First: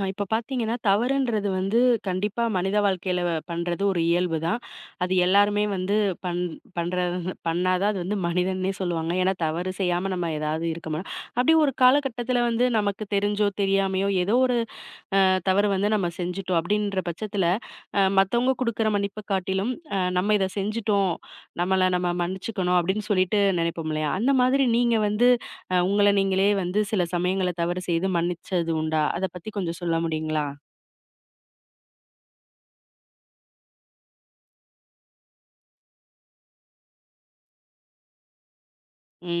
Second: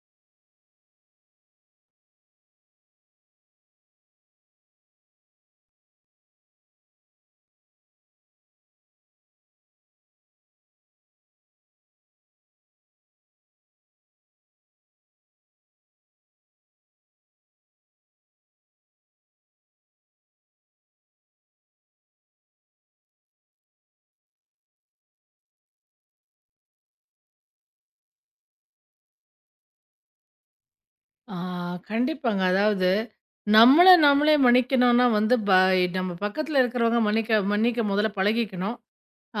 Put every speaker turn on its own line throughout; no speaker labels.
ஆ இப்ப பார்த்தீங்கன்னா, தவறுன்றது கண்டிப்பா மனித வாழ்க்கையில பண்றது ஒரு இயல்பு தான். அது எல்லாருமே வந்து பண் பண்ற பண்ணா தான் அது மனிதன்னே சொல்லுவாங்க. ஏன்னா, தவறு செய்யாம நம்ம ஏதாவது இருக்க மாட்டோம். அப்படி ஒரு காலகட்டத்தில நமக்கு தெரிஞ்சோ, தெரியாமையோ ஏதோ ஒரு தவறு நம்ம செஞ்சுட்டோம் அப்படின்ற பட்சத்துல, மத்தவங்க குடுக்குற மன்னிப்ப காட்டிலும், நம்ம இத செஞ்சுட்டோம், நம்மள நம்ம மன்னிச்சுக்கணும் அப்படின்னு சொல்லிட்டு நினைப்போம் இல்லையா? அந்த மாதிரி நீங்க வந்து அ உங்கள நீங்களே சில சமயங்கள்ல தவறு செய்து மன்னிச்சது உண்டா? அத பத்தி கொஞ்சம் சொல்ல முடியுங்களா?
ஆ, கண்டிப்பாங்க. அதாவது, நம்மள நம்மளே மன்னிக்கணும்னா வந்து, நம்ம பக்கத்துல இருக்கிறவங்க மன்னிக்க மன்னிக்க முதல்ல பழகிக்கணும்.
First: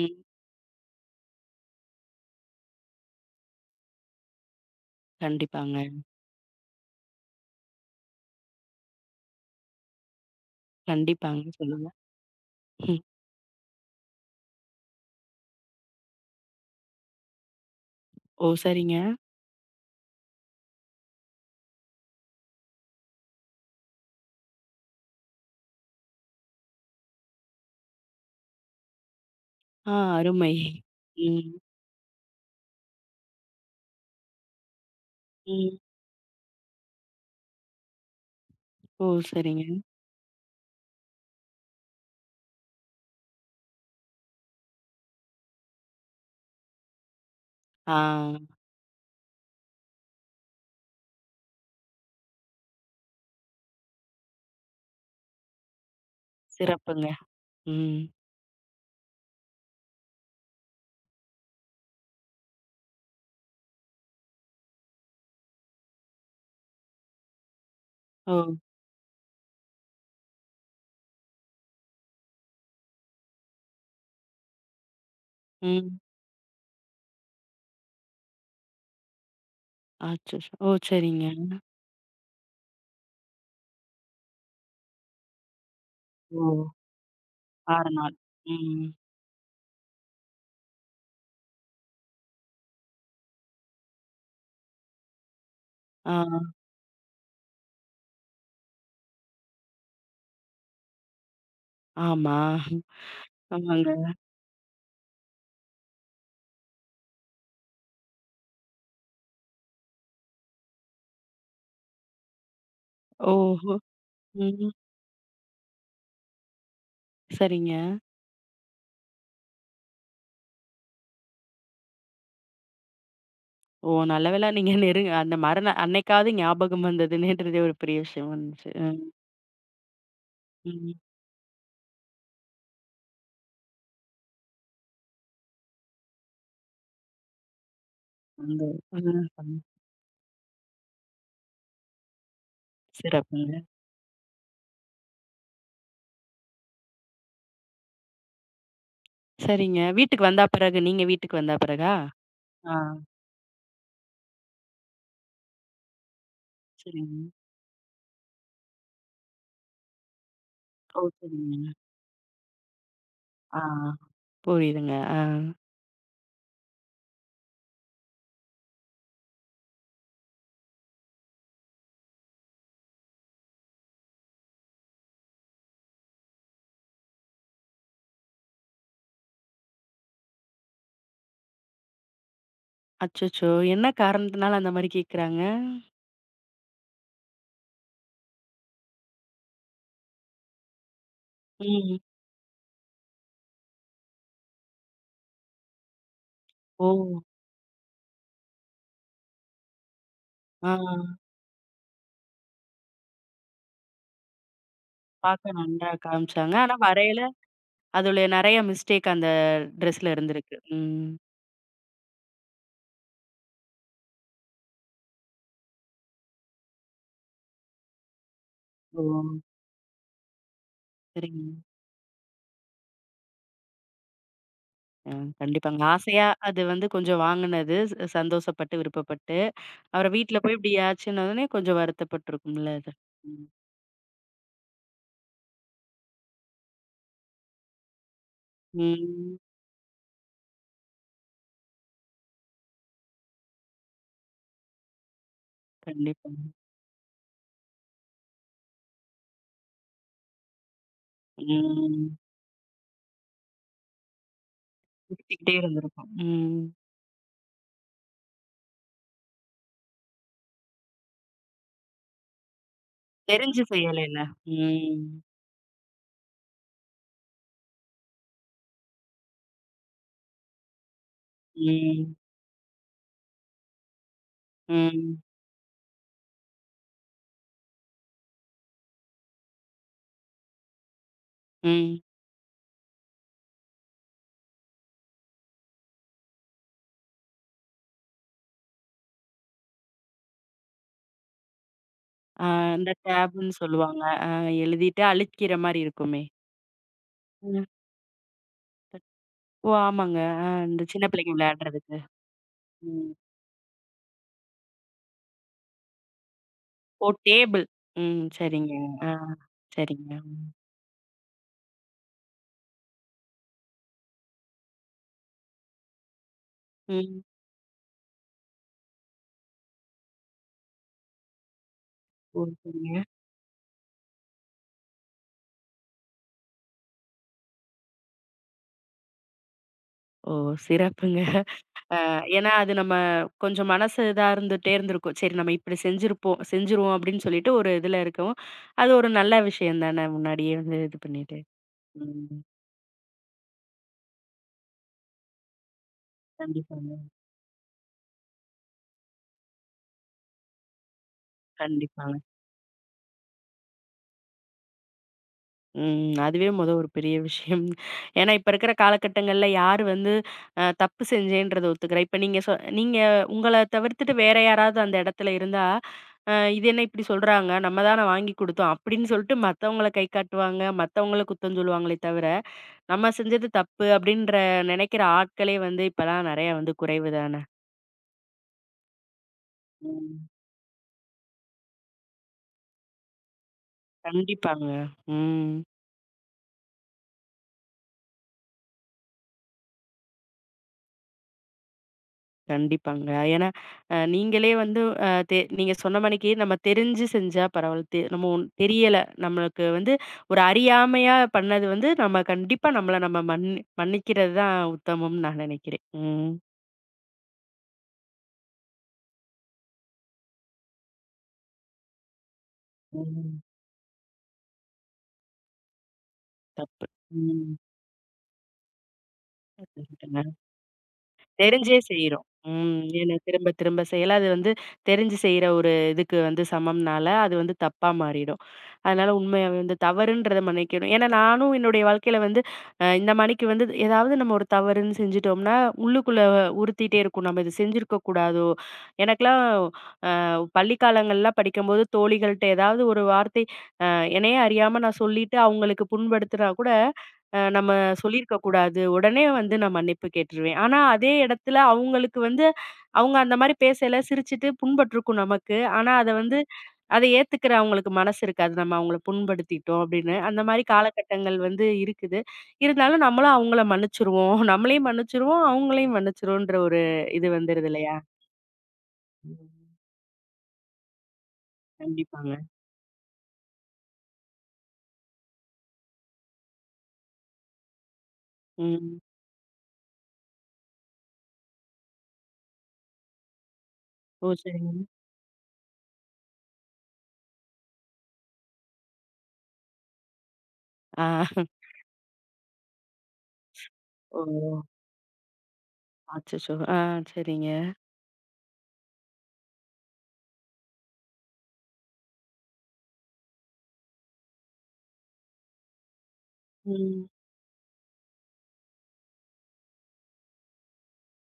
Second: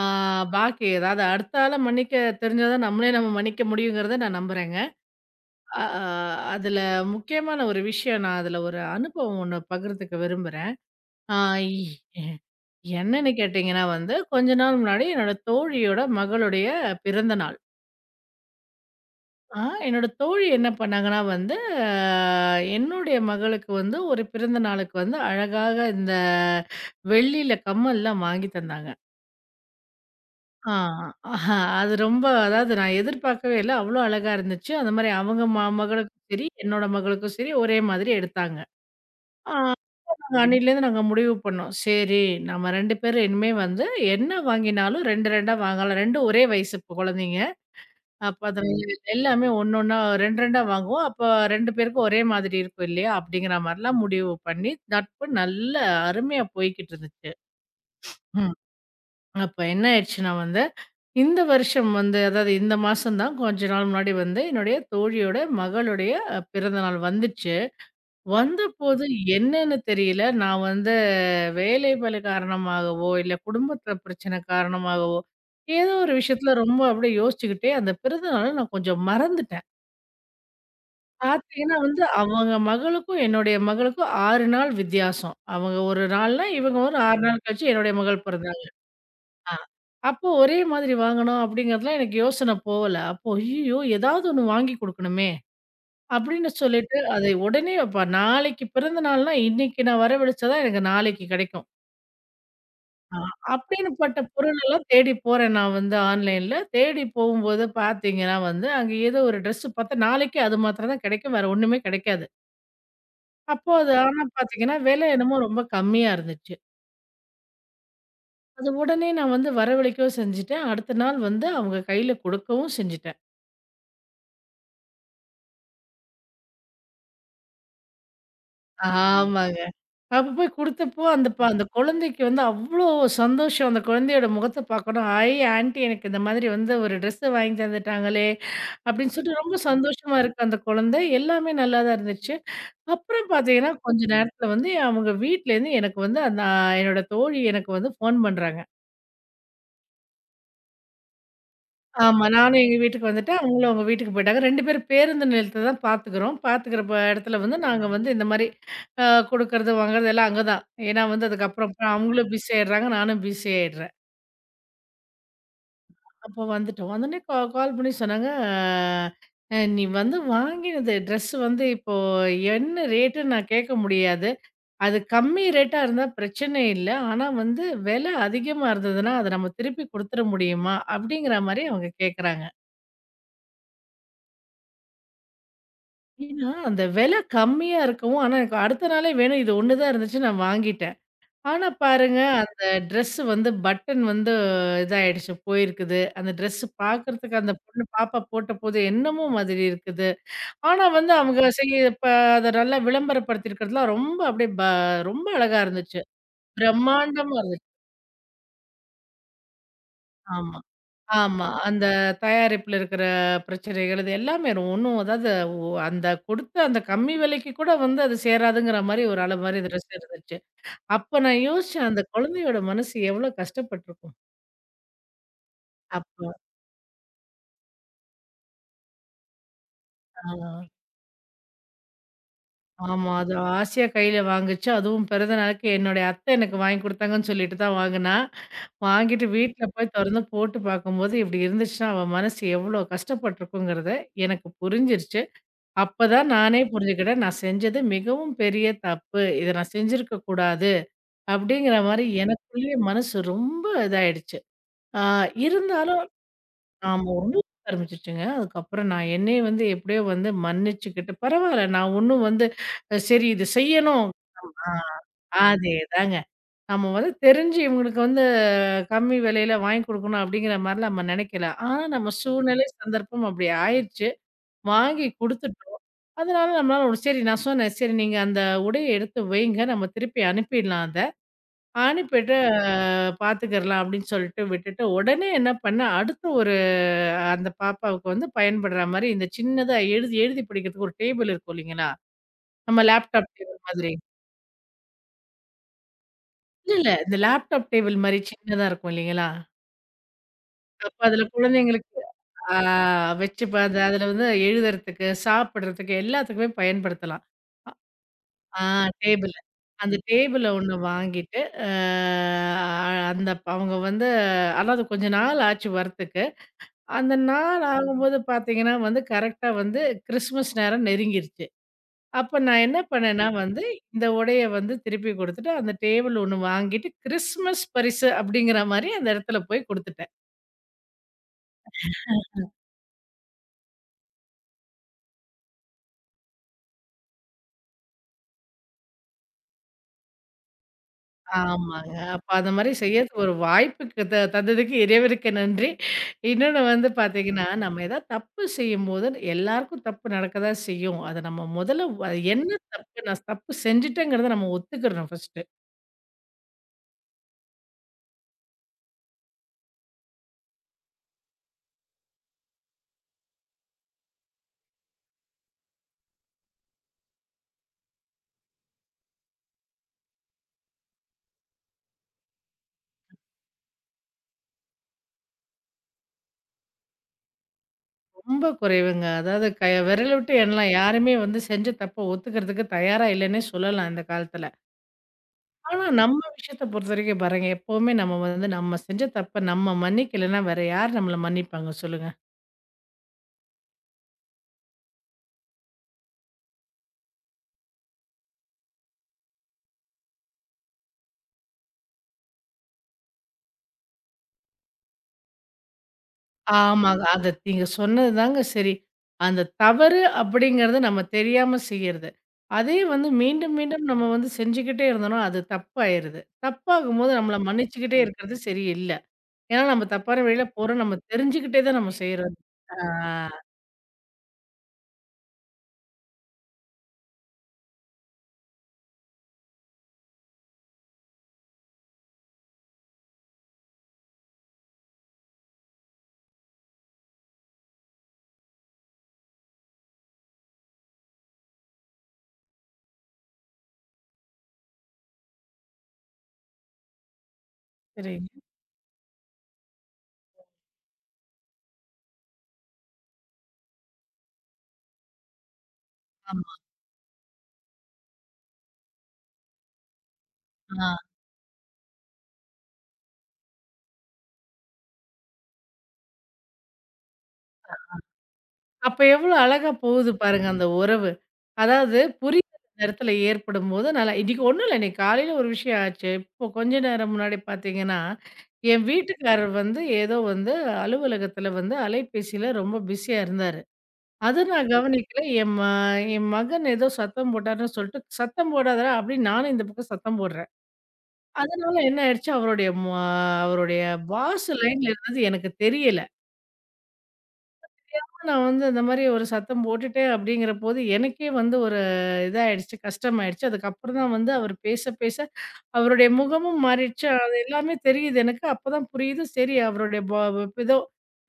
ஆ பாக்கி அதாவது அடுத்த ஆள மன்னிக்க தெரிஞ்சா தான் நம்மளே நம்ம மன்னிக்க முடியுங்கிறத நான் நம்புறேங்க.
கண்டிப்பாங்க.
அ ஆ அதுல முக்கியமான ஒரு விஷயம் நான் அதுல ஒரு அனுபவம் ஒண்ணு பகிர்ந்துக்க விரும்புறேன். ஆ
கண்டிப்பாங்க.
இ
சொல்லுங்க. ம்.
என்னன்னு கேட்டீங்கன்னா வந்து, கொஞ்ச நாள் முன்னாடி என்னோட தோழியோட மகளுடைய பிறந்த நாள்.
ஓ! சரிங்க.
என்னோட தோழி என்ன பண்ணாங்கன்னா வந்து, அ என்னுடைய மகளுக்கு வந்து ஒரு பிறந்த நாளுக்கு வந்து அழகாக இந்த வெள்ளியில கம்மல்லாம் வாங்கி தந்தாங்க.
ஆ அருமை.
ஆ
ம்.
ஆஹா அது ரொம்ப அதாவது நான் எதிர்பார்க்கவே இல்ல. அவ்ளோ அழகா இருந்துச்சு. அந்த மாரி அவங்க
ம்.
மகளுக்கும் சரி, என்னோட மகளுக்கும் சரி ஒரே மாதிரி எடுத்தாங்க.
ஓ!
ஆ
சரிங்க.
நாங்க அன்னையிலேருந்து நாங்க முடிவு பண்ணோம். சரி நம்ம 2 பேரும் இனிமே வந்து என்ன வாங்கினாலும் 2, 2 வாங்கலாம். 2 ஒரே வயசு இப்போ குழந்தைங்க.
ஆ.
அப்ப அத எல்லாமே ஒண்ணொண்ணா 2, 2 வாங்குவோம். அப்ப 2 பேருக்கும் ஒரே மாதிரி இருக்கும் இல்லையா? அப்படிங்கிற மாரிலாம் முடிவு பண்ணி, நட்பு நல்ல அருமையா போய்க்கிட்டு
சிறப்புங்க.
இருந்துச்சு.
ம்.
ம். அப்ப என்ன ஆயிடுச்சுன்னா வந்து, இந்த வருஷம் வந்து அதாவது இந்த மாசம் தான் கொஞ்ச நாள் முன்னாடி வந்து என்னுடைய தோழியோட மகளுடைய பிறந்தநாள் வந்துச்சு.
ஓ!
வந்தபோது என்னன்னு தெரியல, நான் வந்து வேலைப்பளு காரணமாகவோ, இல்ல குடும்பத்தில பிரச்சனை காரணமாகவோ, ஏதோ
ம்.
ஒரு விஷயத்தில ரொம்ப அப்படியே யோசிச்சுக்கிட்டே அந்த பிறந்த நாள நான் கொஞ்சம் மறந்துட்டேன்.
அச்சச்சோ! ஓ! சரிங்க.
பார்த்தீங்கன்னா வந்து, அவங்க மகளுக்கும், என்னுடைய மகளுக்கும் 6 நாள் வித்தியாசம். அவங்க ஒரு
ஓ!
நாள்னா, இவங்க ஒரு 6 நாள் கழிச்சு
6
என்னுடைய
நாள்.
மகள் பிறந்தாங்க.
ம்.
ஆ. அப்போ ஒரே மாதிரி வாங்கணும் அப்படிங்கிறதுலாம் எனக்கு யோசனை போகல. அப்போ ஐய்யயோ! ஏதாவது ஒண்ணு வாங்கி குடுக்கணுமே!
ஆ.
அப்படின்னு சொல்லிட்டு, அதை உடனே அப்ப நாளைக்கு பிறந்த நாள்னா, இன்னைக்கு நான் வரவழிச்சா தான் எனக்கு நாளைக்கு கிடைக்கும்.
ஆமா.
ஆ
ஆமாங்க.
அப்படின்னுப்பட்ட பொருளெல்லாம் தேடி போறேன் நான் வந்து ஆன்லைன்ல. தேடி போகும்போது பார்த்தீங்கன்னா வந்து, அங்க ஏதோ ஒரு ட்ரெஸ் பார்த்தா நாளைக்கு அது மாத்திரம் தான் கிடைக்கும். வேற ஒண்ணுமே கிடைக்காது. அப்போ
ஓஹோ!
அது ஆனா
ம்.
பார்த்தீங்கன்னா, விலை என்னமோ ரொம்ப கம்மியா இருந்துச்சு.
சரிங்க.
அது உடனே நான் வந்து வரவழைக்கவும் செஞ்சுட்டேன். அடுத்த நாள் வந்து அவங்க கையில குடுக்கவும் செஞ்சுட்டேன்.
ஓ! நல்ல வேளை நீங்க நெருங்க அந்த மறுநாள் அன்னைக்காவது ஞாபகம் வந்தது. நேற்றதே ஒரு பெரிய விஷயம் வந்துச்சு. அ.
ஆமாங்க. அப்ப போய்
ம்.
குடுத்தப்போ, அந்த அந்த குழந்தைக்கு வந்து அவ்ளோ சந்தோஷம். அந்த குழந்தையோட முகத்த பார்க்கணும். "ஐ ஆன்டி எனக்கு இந்த மாதிரி வந்து ஒரு ட்ரெஸ்ஸ வாங்கி தந்துட்டாங்களே!"
அந்த
அப்படின்னு
ம்.
சொல்லிட்டு ரொம்ப
ம்.
சந்தோஷமா இருக்கு அந்த குழந்தை. எல்லாமே நல்லா தான் இருந்துச்சு. அப்புறம்
சிறப்புங்க.
பார்த்தீங்கன்னா, கொஞ்ச நேரத்தில வந்து அவங்க வீட்லேருந்து எனக்கு வந்து அந்த என்னோட தோழி எனக்கு வந்து ஃபோன் பண்றாங்க.
சரிங்க. வீட்டுக்கு வந்தா பிறகு நீங்க வீட்டுக்கு வந்தா பிறகா?
ஆமா. நானும்
ஆ.
எங்க வீட்டுக்கு வந்துட்டேன். அவங்களும் அவங்க வீட்டுக்கு போயிட்டாங்க. 2 பேரும் பேருந்து நிலையத்த தான் பார்த்துக்கிறோம். பார்த்துக்கிற
சரிங்க.
இடத்துல வந்து நாங்க வந்து இந்த மாரி குடுக்கறது, வாங்குறது எல்லாம் அங்க தான்.
ஓ!
ஏன்னா வந்து
சரிங்க.
அதுக்கப்புறம் அப்புறம் அவங்களும் பிஸி ஆயிடுறாங்க. நானும் பிஸி
ஆ.
ஆயிடுறேன்.
புரியுதுங்க. ஆ.
அப்போ வந்துட்டோம். வந்தோனே கால் பண்ணி சொன்னாங்க, நீ வந்து வாங்கினது ட்ரெஸ் வந்து இப்போ என்ன ரேட்டுன்னு நான் கேட்க முடியாது. அது கம்மி ரேட்டா இருந்தா பிரச்சனை இல்ல. ஆனா வந்து விலை அதிகமா இருந்ததுன்னா, அத நம்ம திருப்பி குடுத்துற முடியுமா?" அப்படிங்கிற மாரி அவங்க கேட்கறாங்க.
அச்சச்சோ! என்ன காரணத்தினால அந்த மாரி கேட்குறாங்க?
ஏன்னா, அந்த விலை கம்மியா இருக்கவும், ஆனா எனக்கு அடுத்த நாளே வேணும். இது ஒண்ணு தான் இருந்துச்சு. நான் வாங்கிட்டேன். ஆனா
ம்.
பாருங்க, அந்த ட்ரெஸ் வந்து பட்டன் வந்து இதாயிடுச்சு, போயிருக்குது. அந்த ட்ரெஸ்
ஓ!
பார்க்கறதுக்கு அந்த பொண்ணு பாப்பா போட்டபோது என்னமோ மாதிரி இருக்குது.
ஆ.
ஆனா வந்து அவங்க செய்ய இப்ப அத நல்லா விளம்பரப்படுத்தியிருக்கிறதுலாம் ரொம்ப அப்படியே ரொம்ப
பார்க்க
அழகா
நன்றா
இருந்துச்சு.
காமிச்சாங்க. ஆனா வரையில
பிரம்மாண்டமா இருந்துச்சு.
அதுல நெறைய மிஸ்டேக் அந்த ட்ரெஸ்ல இருந்திருக்கு.
ஆமா.
ம்.
ஆமா. அந்த தயாரிப்புல இருக்கிற பிரச்சனைகள் இது எல்லாமே ஒண்ணும் அதாவது அந்த கொடுத்த அந்த கம்மி விலைக்கு கூட வந்து அது சேராதுங்கிற
ஓ!
மாரி ஒரு அளவு மாரி ட்ரெஸ் இருந்துச்சு. அப்ப நான்
சரிங்க.
யோசிச்சேன், அந்த குழந்தையோட மனசு எவ்வளோ கஷ்டப்பட்டுருக்கும்.
அ கண்டிப்பாங்க. ஆசையா
அப்ப
அது கொஞ்சம் வாங்குனது சந்தோஷப்பட்டு, விருப்பப்பட்டு. அப்புறம்
ஆ.
வீட்ல போய் இப்படி ஆச்சுன்ன உடனே கொஞ்சம் வருத்தப்பட்டுருக்கும்ல அது.
ஆமா. அது
ம்.
ஆசையா கையில வாங்குச்சு. அதுவும் பிறந்த நாளுக்கு என்னுடைய அத்தை எனக்கு வாங்கி குடுத்தாங்கன்னு சொல்லிட்டு தான் வாங்குனா. வாங்கிட்டு
ம்.
வீட்ல போய் தொறந்து போட்டு பார்க்கும்போது, இப்படி இருந்துச்சுன்னா அவ மனசு எவ்வளோ கஷ்டப்பட்டுருக்குங்கிறத எனக்கு புரிஞ்சிருச்சு. அப்பதான்
கண்டிப்பாங்க.
நானே புரிஞ்சுக்கிட்டேன். நான் செஞ்சது மிகவும் பெரிய தப்பு. இத நான் செஞ்சிருக்க கூடாது. அப்படிங்கிற மாரி
ம்.
எனக்குள்ளயே மனசு ரொம்ப இதாயிடுச்சு. ஆ
யோசிச்சுக்கிட்டே
இருந்தாலும்
இருந்திருப்போம். ம்.
ஆமா ரொம்ப ஆரம்பிச்சுச்சுங்க. அதுக்கப்புறம் நான் என்னைய வந்து எப்படியோ வந்து மன்னிச்சுக்கிட்டு, பரவால்ல நான் ஒண்ணும் வந்து சரி இது
தெரிஞ்சு
செய்யணும்.
செய்யலைல.
ஆ
ம்.
அதேதாங்க. நம்ம வந்து தெரிஞ்சு இவங்களுக்கு வந்து கம்மி விலையில வாங்கி குடுக்கணும் அப்படிங்கிற மாரிலாம் நம்ம நெனைக்கல. ஆனா நம்ம
ம்.
சூழ்நிலை, சந்தர்ப்பம் அப்படி ஆயிருச்சு. வாங்கி
ம்.
குடுத்துட்டோம். அதனால நம்மளால ஒரு சரி நான் சொன்னேன், "சரி நீங்க அந்த உடைய எடுத்து வைங்க. நம்ம திருப்பி அனுப்பிடலாம் அத.
ம்.
அனுப்பிட்டு பாத்துக்கிறலாம்." அப்படின்னு சொல்லிட்டு விட்டுட்டு, உடனே என்ன பண்ணேன், அடுத்து ஒரு அந்த பாப்பாவுக்கு வந்து பயன்படுற மாரி இந்த சின்னதா எழுதி எழுதி பிடிக்கிறதுக்கு ஒரு டேபிள் இருக்கும் இல்லைங்களா?
ஆ
நம்ம
இந்த
லேப்டாப்
டேப்ன்னு
டேபிள் மாதிரி.
சொல்லுவாங்க. அ எழுதிட்டு அழிக்கிற மாரி இருக்குமே.
இல்ல, இல்ல. இந்த
ம்.
லேப்டாப் டேபிள் மாரி சின்னதா இருக்கும் இல்லைங்களா?
ஓ! ஆமாங்க. ஆ இந்த
அப்ப
சின்ன
அதுல
பிள்ளைங்க விளையாடுறதுக்கு.
குழந்தைங்களுக்கு ஆ
ம்.
வச்சு பாத்து அதுல வந்து எழுதுறதுக்கு, சாப்பிடுறதுக்கு எல்லாத்துக்குமே
ஓ!
பயன்படுத்தலாம்.
டேபிள். ம்.
ஆ
சரிங்க. ஆ
டேபிளு. அந்த
சரிங்க.
டேபிள ஒண்ணு வாங்கிட்டு, அ அந்த அவங்க வந்து அதாவது கொஞ்ச நாள் ஆச்சு வரத்துக்கு. அந்த
ம்.
நாள் ஆகும்போது பார்த்தீங்கன்னா வந்து கரெக்ட்டா வந்து கிறிஸ்மஸ் நேரம் நெருங்கிருச்சு. அப்ப
ஓ!
நான் என்ன
சரிங்க.
பண்ணேன்னா வந்து, இந்த உடைய வந்து திருப்பி குடுத்துட்டு, அந்த டேபிள் ஒண்ணு வாங்கிட்டு, கிறிஸ்மஸ் பரிசு அப்படிங்கிற மாரி அந்த இடத்துல போய் குடுத்துட்டேன்.
ஓ! சிறப்புங்க. அ ஏன்னா அது நம்ம கொஞ்சம் மனசு இதா இருந்துட்டே இருந்திருக்கும். சரி நம்ம இப்படி செஞ்சிருப்போம் செஞ்சுருவோம் அப்படின்னு சொல்லிட்டு ஒரு இதுல இருக்கவும், அது ஒரு நல்ல விஷயம் தானே முன்னாடியே இது பண்ணிட்டு.
ஆமாங்க. அப்ப
ம்.
அந்த மாரி செய்யறதுக்கு ஒரு வாய்ப்புக்கு தந்ததுக்கு இறைவனுக்கு நன்றி. இன்னொன்னு வந்து
கண்டிப்பாங்க.
பார்த்தீங்கன்னா, நம்ம ஏதாவது தப்பு செய்யும்போது எல்லாருக்கும் தப்பு நடக்க தான் செய்யும். அத நம்ம முதல்ல
கண்டிப்பாங்க.
என்ன தப்பு நான் தப்பு செஞ்சுட்டேங்கிறத நம்ம ஒத்துக்கிறணும் ஃபர்ஸ்ட்டு.
ம். அதுவே மொத ஒரு பெரிய விஷயம். ஏன்னா, இப்ப இருக்கிற காலகட்டங்கள்ல யாரு வந்து அ தப்பு செஞ்சேன்றத ஒத்துக்கிறா? இப்ப நீங்க உங்கள தவிர்த்துட்டு வேற யாராவது அந்த இடத்துல இருந்தா, அ "இது என்ன இப்படி சொல்றாங்க? நம்ம தான வாங்கி குடுத்தோம்." அப்படின்னு சொல்லிட்டு மத்தவங்கள கை காட்டுவாங்க, மத்தவங்கள குத்தம் சொல்லுவாங்களே தவிர, நம்ம செஞ்சது தப்பு அப்படின்ற நினைக்கிற ஆட்களே இப்பலாம் நெறையா குறைவு தான.
ரொம்ப குறைவுங்க. அதாவது கை விரல
ம்.
விட்டு எண்ணலாம். யாருமே வந்து செஞ்ச தப்ப ஒத்துக்கிறதுக்கு தயாரா இல்லன்னே சொல்லலாம் இந்த காலத்துல.
கண்டிப்பாங்க. ம்.
ஆனா நம்ம விஷயத்த பொறுத்தவரைக்கும் பாருங்க, எப்பவுமே நம்ம வந்து நம்ம செஞ்ச தப்ப நம்ம மன்னிக்கலன்னா வேற யார் நம்மள மன்னிப்பாங்க சொல்லுங்க?
கண்டிப்பாங்க. ஏன்னா, நீங்களே வந்து அ தெ நீங்க சொன்ன மாணிக்கு நம்ம தெரிஞ்சு செஞ்சா பரவால்ல. நம்ம தெரியல. நம்மளுக்கு ஒரு அறியாமையா பண்ணது நம்ம கண்டிப்பா நம்மள நம்ம மன்னிக்கிறது தான் உத்தமம்னு நான் நினைக்கிறேன். ம்.
ஆமாங்க. அத நீங்க சொன்னது தாங்க சரி. அந்த தவறு அப்படிங்கிறது நம்ம தெரியாம செய்யறது. அதே வந்து
ம்.
மீண்டும், மீண்டும் நம்ம வந்து செஞ்சுக்கிட்டே இருந்தோம்னா, அது தப்பாயிருது.
தப்பு.
தப்பாகும்போது நம்மள மன்னிச்சுக்கிட்டே இருக்கிறது சரியில்ல. ஏன்னா நம்ம தப்பான
ம்.
வழியில போறோம். நம்ம தெரிஞ்சுக்கிட்டே
தெரிஞ்சே
தான் நம்ம
செய்றோம்.
செய்றோம். ஆ
ம். ஏன்னா திரும்ப திரும்ப செய்யல. அது தெரிஞ்சு செய்ற ஒரு இதுக்கு சமம்னால, அது தப்பா மாறிடும். அதனால உண்மையா தவறுன்றத மன்னிக்கணும். ஏன்னா நானும் என்னுடைய வாழ்க்கையில வந்து அ இந்த மணிக்கு ஏதாவது நம்ம ஒரு தவறுன்னு செஞ்சுட்டோம்னா, உள்ளுக்குள்ள உறுத்திட்டே இருக்கும். நம்ம இது செஞ்சிருக்க கூடாதோ! எனக்கெல்லாம் பள்ளி காலங்கள்லாம் படிக்கும்போது தோழிகள்ட்ட ஏதாவது ஒரு வார்த்தை என்னையே அறியாம நான் சொல்லிட்டு அவங்களுக்கு புண்படுத்துனா கூட, நம்ம
சரிங்க.
சொல்லியிருக்க கூடாது. உடனே நான் மன்னிப்பு கேட்டுருவேன். ஆனா அதே இடத்துல அவங்களுக்கு அவங்க அந்த மாரி பேசையில சிரிச்சுட்டு புண்பட்டுருக்கும் நமக்கு. ஆனா
ஆமா.
அத ஏத்துக்கிற அவங்களுக்கு மனசு இருக்காது. நம்ம அவங்கள புண்படுத்திட்டோம் அப்படின்னு. அந்த மாரி
ஆ.
காலகட்டங்கள் இருக்குது. இருந்தாலும் நம்மளும் அவங்கள மன்னிச்சுருவோம். நம்மளையும் மன்னிச்சுருவோம், அவங்களையும் மன்னிச்சுருவோன்ற ஒரு இது வந்துருது இல்லையா?
அப்ப எவ்வளோ
ம்.
அழகா போகுது பாருங்க அந்த உறவு. அதாவது
கண்டிப்பாங்க.
புரிதல் அந்த இடத்துல ஏற்படும்போது நல்லா இன்னைக்கு ஒண்ணும் இல்ல. இன்னைக்கு காலையில ஒரு விஷயம் ஆச்சு. இப்போ கொஞ்ச நேரம் முன்னாடி பார்த்தீங்கன்னா, என்
ம்.
வீட்டுக்காரர் வந்து ஏதோ வந்து அலுவலகத்தில வந்து அலைபேசியில ரொம்ப பிஸியா இருந்தாரு.
ஓ!
அத நான்
சரிங்க.
கவனிக்கல. என் என் மகன் ஏதோ சத்தம் போட்டாருன்னு சொல்லிட்டு, "சத்தம் போடாதடா" அப்படின்னு நானும் இந்த பக்கம் சத்தம் போடுறேன்.
ஆ.
அதனால என்ன ஆயிடுச்சு அவருடைய அவருடைய
ஓ!
வாய்ஸ் லைன்ல இருந்தது எனக்கு தெரியல.
அச்சச்சோ! ஆ சரிங்க.
நான் வந்து அந்த மாரி ஒரு சத்தம் போட்டுட்டேன் அப்படிங்கிறபோது, எனக்கே வந்து ஒரு இதாயிடுச்சு, கஷ்டமாயிடுச்சு. அதுக்கப்புறம் தான் வந்து அவர் பேச, பேச அவருடைய முகமும்
ம்.
மாறிடுச்சு. அது எல்லாமே தெரியுது எனக்கு. அப்பதான் புரியுது, சரி அவருடைய ஏதோ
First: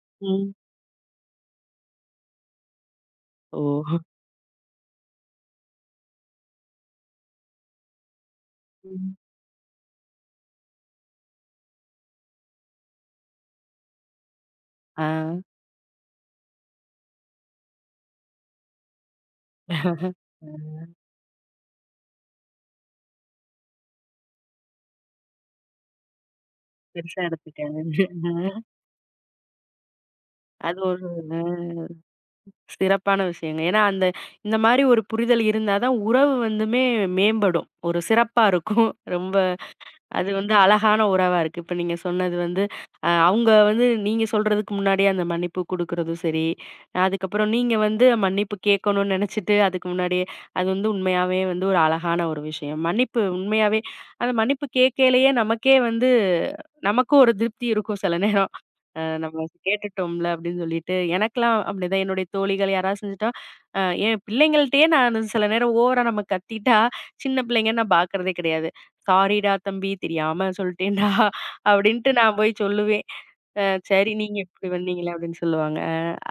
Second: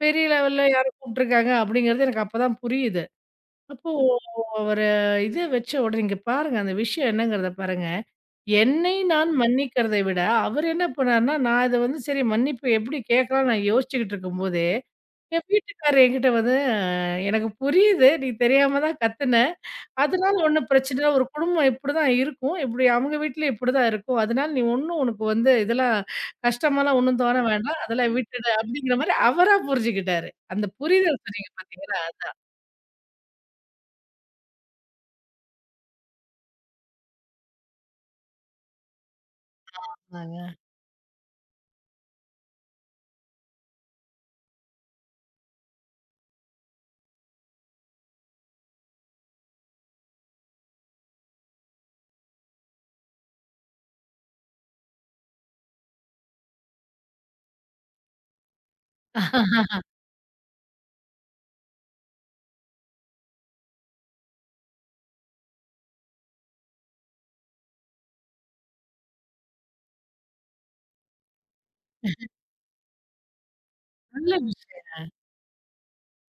பெரிய
ம்.
லெவல்ல யாரோ கூப்பிட்டுருக்காங்க அப்படிங்கிறது எனக்கு அப்பதான் புரியுது.
ஓ!
அப்போ அவரு இது வச்ச உடனே இங்க பாருங்க, அந்த விஷயம் என்னங்கிறத பாருங்க. என்னை
ம்.
நான் மன்னிக்கிறதை விட, அவர் என்ன பண்ணாருன்னா, நான் இத வந்து சரி மன்னிப்பு எப்படி கேட்கலாம்னு நான் யோசிச்சுக்கிட்டு இருக்கும்போதே
ஆ.
என் வீட்டுக்காரரு என்கிட்ட வந்து, "எனக்கு புரியுது. நீ தெரியாம தான் கத்துன. அதனால ஒண்ணும்
ஆ.
பிரச்சனை இல்ல. ஒரு குடும்பம் இப்படிதான் இருக்கும். இப்படி அவங்க வீட்லயும் இப்படிதான் இருக்கும். அதனால நீ ஒண்ணும் உனக்கு வந்து இதெல்லாம் கஷ்டமாலாம்
பெருசா
ஒண்ணும் தோண வேண்டாம்.
எடுத்துக்காது. ஆ.
அதெல்லாம் விட்டுடு." அப்படிங்கிற மாரி அவரா புரிஞ்சுக்கிட்டாரு. அந்த
அது ஒரு
புரிதல் சொன்னீங்க
அ
பார்த்தீங்களா?
சிறப்பான விஷயங்க. ஏன்னா, இந்த மாரி ஒரு புரிதல் இருந்தா தான் உறவு வந்துமே மேம்படும். ஒரு சிறப்பா இருக்கும். ரொம்ப அது
ஆமாங்க.
அழகான உறவா இருக்கு. இப்ப நீங்க சொன்னது வந்து, அவங்க நீங்க சொல்றதுக்கு முன்னாடியே அந்த மன்னிப்பு குடுக்குறதும் சரி, அதுக்கப்புறம் நீங்க மன்னிப்பு கேட்கணும்னு நெனச்சுட்டு, அதுக்கு முன்னாடியே அது உண்மையாவே ஒரு அழகான ஒரு விஷயம். மன்னிப்பு உண்மையாவே அந்த மன்னிப்பு கேட்கையிலேயே நமக்கே நமக்கும் ஒரு திருப்தி இருக்கும் சில நேரம். நம்ம கேட்டுட்டோம்ல அப்படின்னு சொல்லிட்டு, எனக்கெல்லாம் அப்படிதான் என்னுடைய தோழிகள் யாராவது செஞ்சுட்டா, அ என் பிள்ளைங்கள்ட்டயே நான் சில நேரம் ஓவரா நம்ம கத்திட்டா, சின்ன பிள்ளைங்கன்னு நான் பார்க்கறதே கிடையாது. "சாரிடா தம்பி, தெரியாம சொல்லிட்டேன்டா" அப்படின்ட்டு நான் போய் சொல்லுவேன். அ "சரி,
நல்ல
நீங்க இப்படி
விஷயம்.
வந்தீங்களே" அப்படின்னு சொல்லுவாங்க.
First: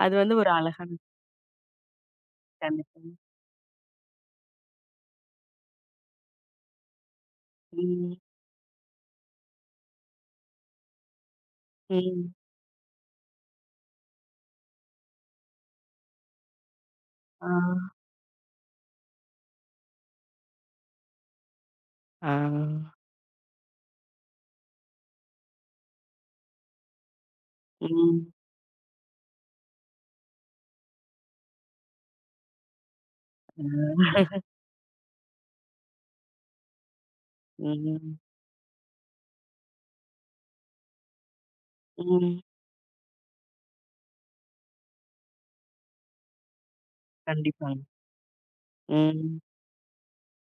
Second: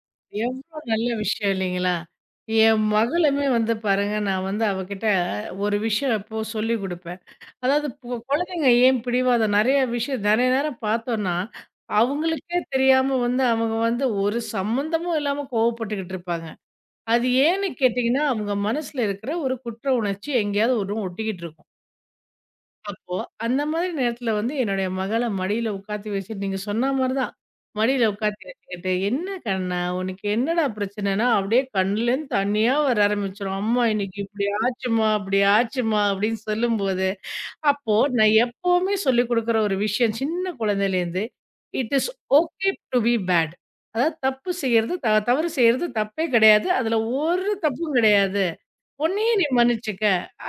அது வந்து ஒரு
எவ்ளோ
அழகான
நல்ல விஷயம் இல்லைங்களா? என்
கண்டிப்பாங்க.
மகளுமே வந்து பாருங்க, நான் வந்து அவகிட்ட ஒரு விஷயம் எப்போ சொல்லிக் குடுப்பேன். அதாவது
ம்,
குழந்தைங்க ஏன் பிடிவாதம் நெறைய விஷயம் நெறைய நேரம் பார்த்தோம்ன்னா,
ம்.
அவங்களுக்கே தெரியாம வந்து அவங்க வந்து ஒரு சம்மந்தமும் இல்லாம கோவப்பட்டுக்கிட்டு இருப்பாங்க. அது
ஆ,
ஏன்னு கேட்டீங்கன்னா, அவங்க மனசுல இருக்கிற ஒரு குற்ற உணர்ச்சி எங்கேயாவது ஒண்ணு ஒட்டிக்கிட்டு இருக்கும்.
ஆ,
அப்போ அந்த மாதிரி நேரத்துல வந்து என்னுடைய மகள மடியில உட்காத்தி வச்சுட்டு நீங்க சொன்ன மாரி தான். மடியில
ம்,
உட்காத்தி வச்சுக்கிட்டு, "என்ன கண்ணா உனக்கு என்னடா பிரச்சனைன்னா?" அப்படியே கண்ணுலேருந்து தண்ணியா வர ஆரம்பிச்சுரும். "அம்மா இன்னைக்கு
ஆ,
இப்படி ஆச்சும்மா, அப்படி ஆச்சும்மா" அப்படின்னு சொல்லும்போது அப்போ
ம்,
நான் எப்பவுமே சொல்லிக் குடுக்குற ஒரு விஷயம் சின்ன குழந்தையிலேருந்து, it is
hmm.
Okay to be bad. அதாவது தப்பு செய்யறது தவறு செய்யறது தப்பே கிடையாது. அதுல ஒரு
கண்டிப்பாங்க.
தப்பும் கிடையாது. உன்னையே
ம்,
நீ மன்னிச்சுக்க.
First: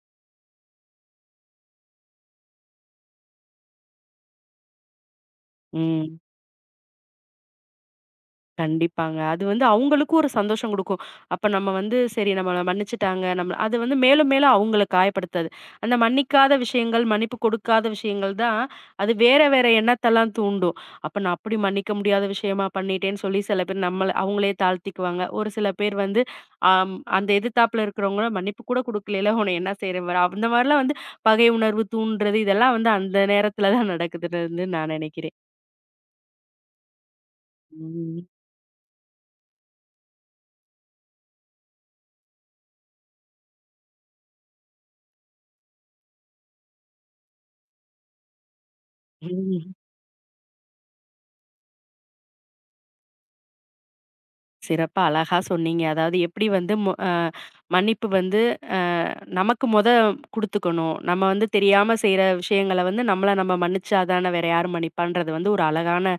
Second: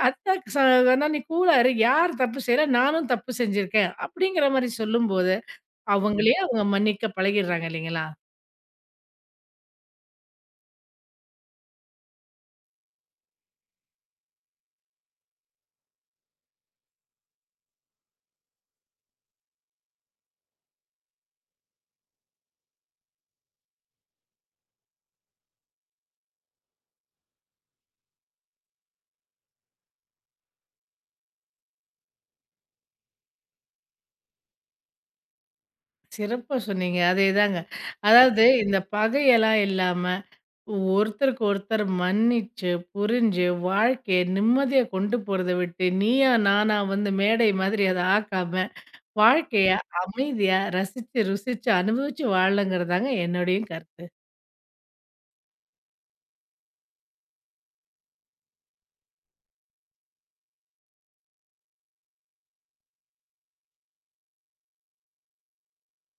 அதான் ஆனா நீ கூலா இரு. யார் தப்பு செய்யல நானும் தப்பு செஞ்சிருக்கேன். அப்படிங்கிற மாரி சொல்லும்போது,
ம்.
அவங்களே அவங்க மன்னிக்க பழகிடுறாங்க இல்லைங்களா?
கண்டிப்பாங்க. அது அவங்களுக்கும் ஒரு சந்தோஷம் குடுக்கும். அப்ப நம்ம சரி நம்மள மன்னிச்சுட்டாங்க. நம்ம அது மேலும் மேலும் அவங்கள காயப்படுத்தாது. அந்த மன்னிக்காத விஷயங்கள், மன்னிப்பு கொடுக்காத விஷயங்கள் தான், அது வேற வேற எண்ணத்தெல்லாம் தூண்டும். அப்ப நான் அப்படி மன்னிக்க முடியாத விஷயமா பண்ணிட்டேன்னு சொல்லி சில பேர் நம்மள அவங்களே தாழ்த்திக்குவாங்க. ஒரு சில பேர் வந்து ஆம் அந்த எதிர்த்தாப்புல இருக்கிறவங்கள மன்னிப்பு கூட குடுக்கலைல உன்ன என்ன செய்றேன் பாரு. அந்த மாரிலாம் பகை உணர்வு தூண்டுறது இதெல்லாம் அந்த நேரத்துல தான் நடக்குதுன்னு நான் நினைக்கிறேன்.
சிறப்பா சொன்னீங்க. அதேதாங்க. அதாவது இந்த பகையெல்லாம் இல்லாம ஒருத்தருக்கு ஒருத்தர் மன்னிச்சு, புரிஞ்சு, வாழ்க்கைய நிம்மதியா கொண்டு போறத விட்டு, நீயா நானா வந்து மேடை மாதிரி அத ஆக்காம, வாழ்க்கைய
ம்.
அமைதியா ரசிச்சு, ருசிச்சு, அனுபவிச்சு வாழலங்கிறதாங்க என்னுடைய கருத்து.
சிறப்பா, அழகா சொன்னீங்க. அதாவது எப்படி வந்து மு அ மன்னிப்பு வந்து அ நமக்கு குடுத்துக்கணும். நம்ம தெரியாம செய்ற விஷயங்கள நம்மள நம்ம மன்னிச்சா தான வேற யாரும் மன்னிப்பான்றது ஒரு அழகான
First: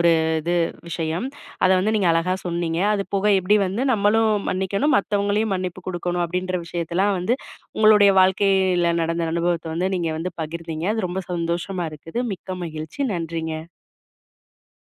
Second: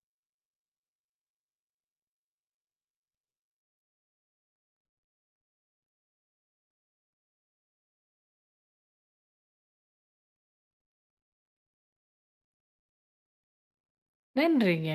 ஒரு இது விஷயம். அத நீங்க அழகா சொன்னீங்க. அது போக எப்படி நம்மளும் மன்னிக்கணும், மத்தவங்களையும் மன்னிப்பு குடுக்கணும் அப்படின்ற விஷயத்தலாம் உங்களுடைய வாழ்க்கையில நடந்த அனுபவத்த நீங்க பகிர்ந்தீங்க. அது ரொம்ப சந்தோஷமா இருக்குது. மிக்க மகிழ்ச்சி. நன்றிங்க.
நன்றிங்க.